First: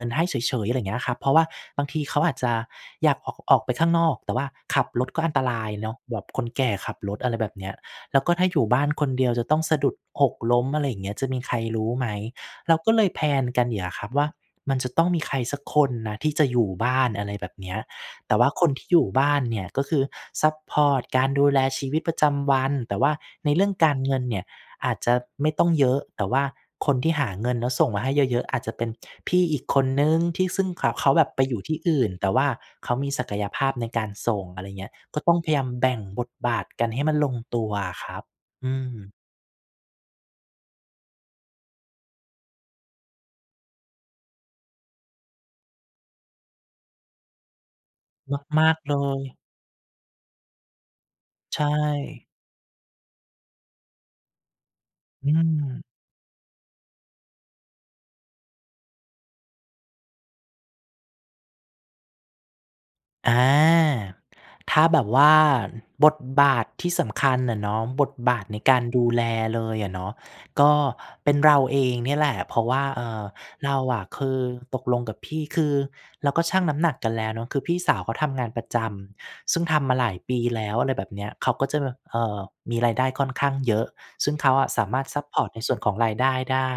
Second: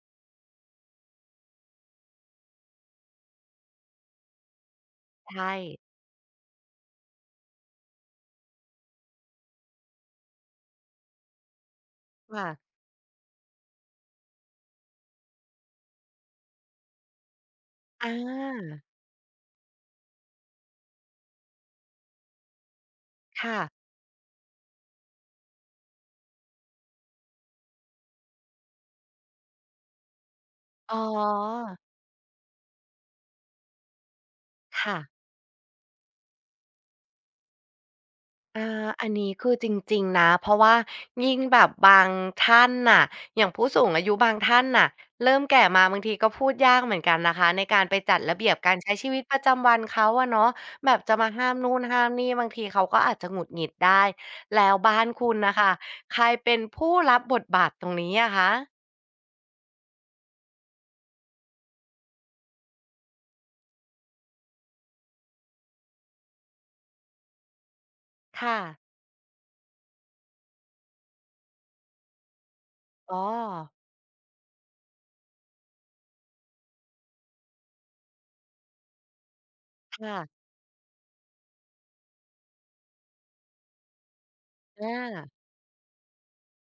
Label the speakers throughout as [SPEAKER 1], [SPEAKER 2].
[SPEAKER 1] เหมือนให้เฉย ๆ อะไรอย่างเงี้ยครับ เพราะว่าบางทีเขาอาจจะอยากออก ออกไปข้างนอก แต่ว่าขับรถก็
[SPEAKER 2] ใ
[SPEAKER 1] อ
[SPEAKER 2] ช
[SPEAKER 1] ันตราย
[SPEAKER 2] ่
[SPEAKER 1] เนาะแบบคนแก่ขับรถ อะไรแบบเนี้ย แล้วก็ถ้าอยู่บ้านคนเดียวจะต้องสะดุด หกล้ม อะไรอย่างเงี้ย จะมีใครรู้ไหม
[SPEAKER 2] ค่ะ
[SPEAKER 1] เราก็เลย แพลน กัน อย่างเงี้ยครับว่า มันจะต้องมีใครสักคนนะที่จะอยู่บ้าน อะไรแบบเนี้ย
[SPEAKER 2] อ
[SPEAKER 1] แต่ว่าคนท
[SPEAKER 2] า
[SPEAKER 1] ี่อยู่บ้านเนี่ยก็คือซัปพอร์ตการดูแลชีวิตประจำวัน แต่ว่า
[SPEAKER 2] ค
[SPEAKER 1] ใน
[SPEAKER 2] ่
[SPEAKER 1] เร
[SPEAKER 2] ะ
[SPEAKER 1] ื่องการเงินเนี่ยอาจจะไม่ต้องเยอะ แต่ว่าคนที่หาเงินแล้วส่งมาให้เยอะ ๆ อาจจะเป็นพี่อีกคนหนึ่ง ที่ซึ่งเขา
[SPEAKER 2] อ๋
[SPEAKER 1] เขาแบบไปอยู่ท
[SPEAKER 2] อ
[SPEAKER 1] ี่อื่น แต่ว่าเขามีศักยภาพในการส่ง อะไรอย่าง
[SPEAKER 2] ค
[SPEAKER 1] เงี้
[SPEAKER 2] ่
[SPEAKER 1] ย
[SPEAKER 2] ะ
[SPEAKER 1] ก็ต้องพยายามแบ่งบทบาทกันให้มันลงตัวอะครับ
[SPEAKER 2] อา
[SPEAKER 1] อื
[SPEAKER 2] อัน
[SPEAKER 1] ม
[SPEAKER 2] นี้คือจริง ๆ นะ เพราะว่ายิ่งแบบบางท่านน่ะ อย่างผู้สูงอายุบางท่านน่ะ เริ่มแก่มาบางทีก็พูดยากเหมือนกันนะคะในการไปจัดระเบียบ
[SPEAKER 1] ม
[SPEAKER 2] ก
[SPEAKER 1] า
[SPEAKER 2] า
[SPEAKER 1] ก
[SPEAKER 2] รใ
[SPEAKER 1] ๆ
[SPEAKER 2] ช
[SPEAKER 1] เล
[SPEAKER 2] ้ชีวิต
[SPEAKER 1] ย
[SPEAKER 2] ประจำวันเขาอะเนาะ แบบจะมาห้าม
[SPEAKER 1] ใช
[SPEAKER 2] นู่นห้ามนี
[SPEAKER 1] ่
[SPEAKER 2] ่ บางทีเขาก็อาจจะหงุดหงิดได้ แล้วบ้านค
[SPEAKER 1] อ
[SPEAKER 2] ุ
[SPEAKER 1] ื
[SPEAKER 2] ณน่ะค่ะ
[SPEAKER 1] ม
[SPEAKER 2] ใครเป็นผู้รับบทบาทตรงนี้อะคะ?
[SPEAKER 1] อา ถ้าแบบว่า อ บทบาทที่สำคัญน่ะเนาะ บทบา
[SPEAKER 2] ค
[SPEAKER 1] ท
[SPEAKER 2] ่
[SPEAKER 1] ใน
[SPEAKER 2] ะ
[SPEAKER 1] การดูแลเลยอะเนาะ ก็เป็นเราเองเนี่ยแหละ เพราะว่า เอ่
[SPEAKER 2] อ๋
[SPEAKER 1] อ
[SPEAKER 2] อ
[SPEAKER 1] เราอะคือตกลงกับพี่ คือเราก็ชั่งน้ำหนักกันแล้วเนาะ คือพี่สาวเขาทำงานประจำ ซึ่งทำมา
[SPEAKER 2] ค
[SPEAKER 1] หล
[SPEAKER 2] ่
[SPEAKER 1] าย
[SPEAKER 2] ะ
[SPEAKER 1] ปีแล้ว อะไรแบบเนี้ย เขาก็จะแบบ เอ่อ มีรายได้ค่อนข้างเยอะ ซึ่งเขาอะส
[SPEAKER 2] อ
[SPEAKER 1] ามารถซัป
[SPEAKER 2] า
[SPEAKER 1] พอร์ตในส่วนของรายได้ได้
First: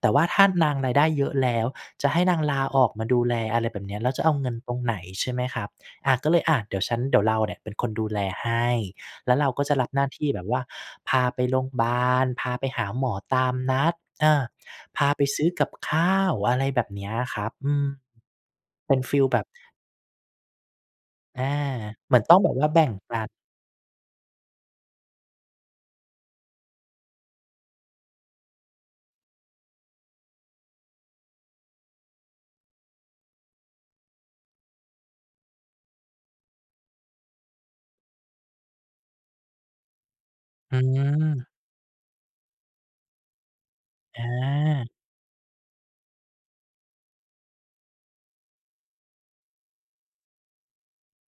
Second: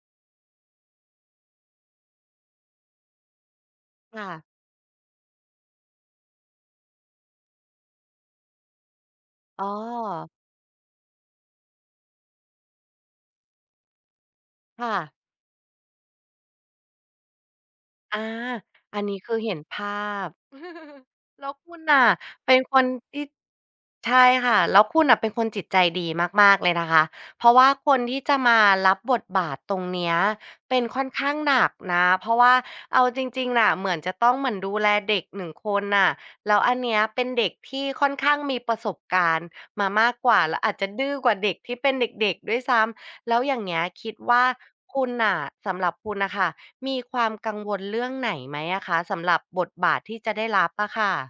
[SPEAKER 1] แต่ว่าถ้านางรายได้เยอะแล้ว จะให้นางลาออกมาดูแล อะไรแบบเนี้ย แล้ว
[SPEAKER 2] ค
[SPEAKER 1] จ
[SPEAKER 2] ่
[SPEAKER 1] ะเอา
[SPEAKER 2] ะ
[SPEAKER 1] เงินตรงไหน ใช่ไหมครับ อา ก็เลย อา เดี๋ยวฉัน เดี๋ยวเราเนี่ยเป็นคนดูแลให้ แล้วเราก
[SPEAKER 2] อ
[SPEAKER 1] ็
[SPEAKER 2] ๋
[SPEAKER 1] จะรับหน้าท
[SPEAKER 2] อ
[SPEAKER 1] ี่แบบว่าพาไปโรงบาล พาไปหาหมอตามนัด เออ
[SPEAKER 2] ค่
[SPEAKER 1] พา
[SPEAKER 2] ะ
[SPEAKER 1] ไปซื้อกับข้าว อะไรแบบเนี้ยอะครับ อืม
[SPEAKER 2] อา
[SPEAKER 1] เป็
[SPEAKER 2] อั
[SPEAKER 1] น
[SPEAKER 2] น
[SPEAKER 1] ฟ
[SPEAKER 2] นี้
[SPEAKER 1] ีล
[SPEAKER 2] คื
[SPEAKER 1] แบ
[SPEAKER 2] อ
[SPEAKER 1] บ
[SPEAKER 2] เห็นภาพ
[SPEAKER 1] อ
[SPEAKER 2] แ
[SPEAKER 1] า
[SPEAKER 2] ล้วคุณน่ะ
[SPEAKER 1] เหมือนต้องแ
[SPEAKER 2] เ
[SPEAKER 1] บ
[SPEAKER 2] ป็
[SPEAKER 1] บ
[SPEAKER 2] น
[SPEAKER 1] ว่า
[SPEAKER 2] ค
[SPEAKER 1] แบ
[SPEAKER 2] น
[SPEAKER 1] ่งป
[SPEAKER 2] ท
[SPEAKER 1] ั
[SPEAKER 2] ี่
[SPEAKER 1] น
[SPEAKER 2] ใช่ค่ะ แล้วคุณน่ะเป็นคนจิตใจดีมาก ๆ เลยนะคะ เพราะว่าคนที่จะมารับบทบาทตรงเนี้ย เป็นค่อนข้างหนักนะ เพราะว่าเอาจริง ๆ น่ะ เหมือนจะต้องเหมือนดูแลเด็กหนึ่งคนน่ะ แล้วอันเนี้ยเป็นเด็กที่ค่อนข้างมีประสบการณ์มามากกว่า แล้วอา
[SPEAKER 1] อื
[SPEAKER 2] จจะดื้อกว่า
[SPEAKER 1] ม
[SPEAKER 2] เด็กที่เป็นเด็ก ๆ ด้วยซ้ำ แล้วอย่างเงี้ยคิด
[SPEAKER 1] อ
[SPEAKER 2] ว่า
[SPEAKER 1] า
[SPEAKER 2] คุณน่ะ สำหรับคุณน่ะค่ะ มีความกังวลเรื่องไหนไหมอะคะสำหรับบทบาทที่จะได้รับอะค่ะ?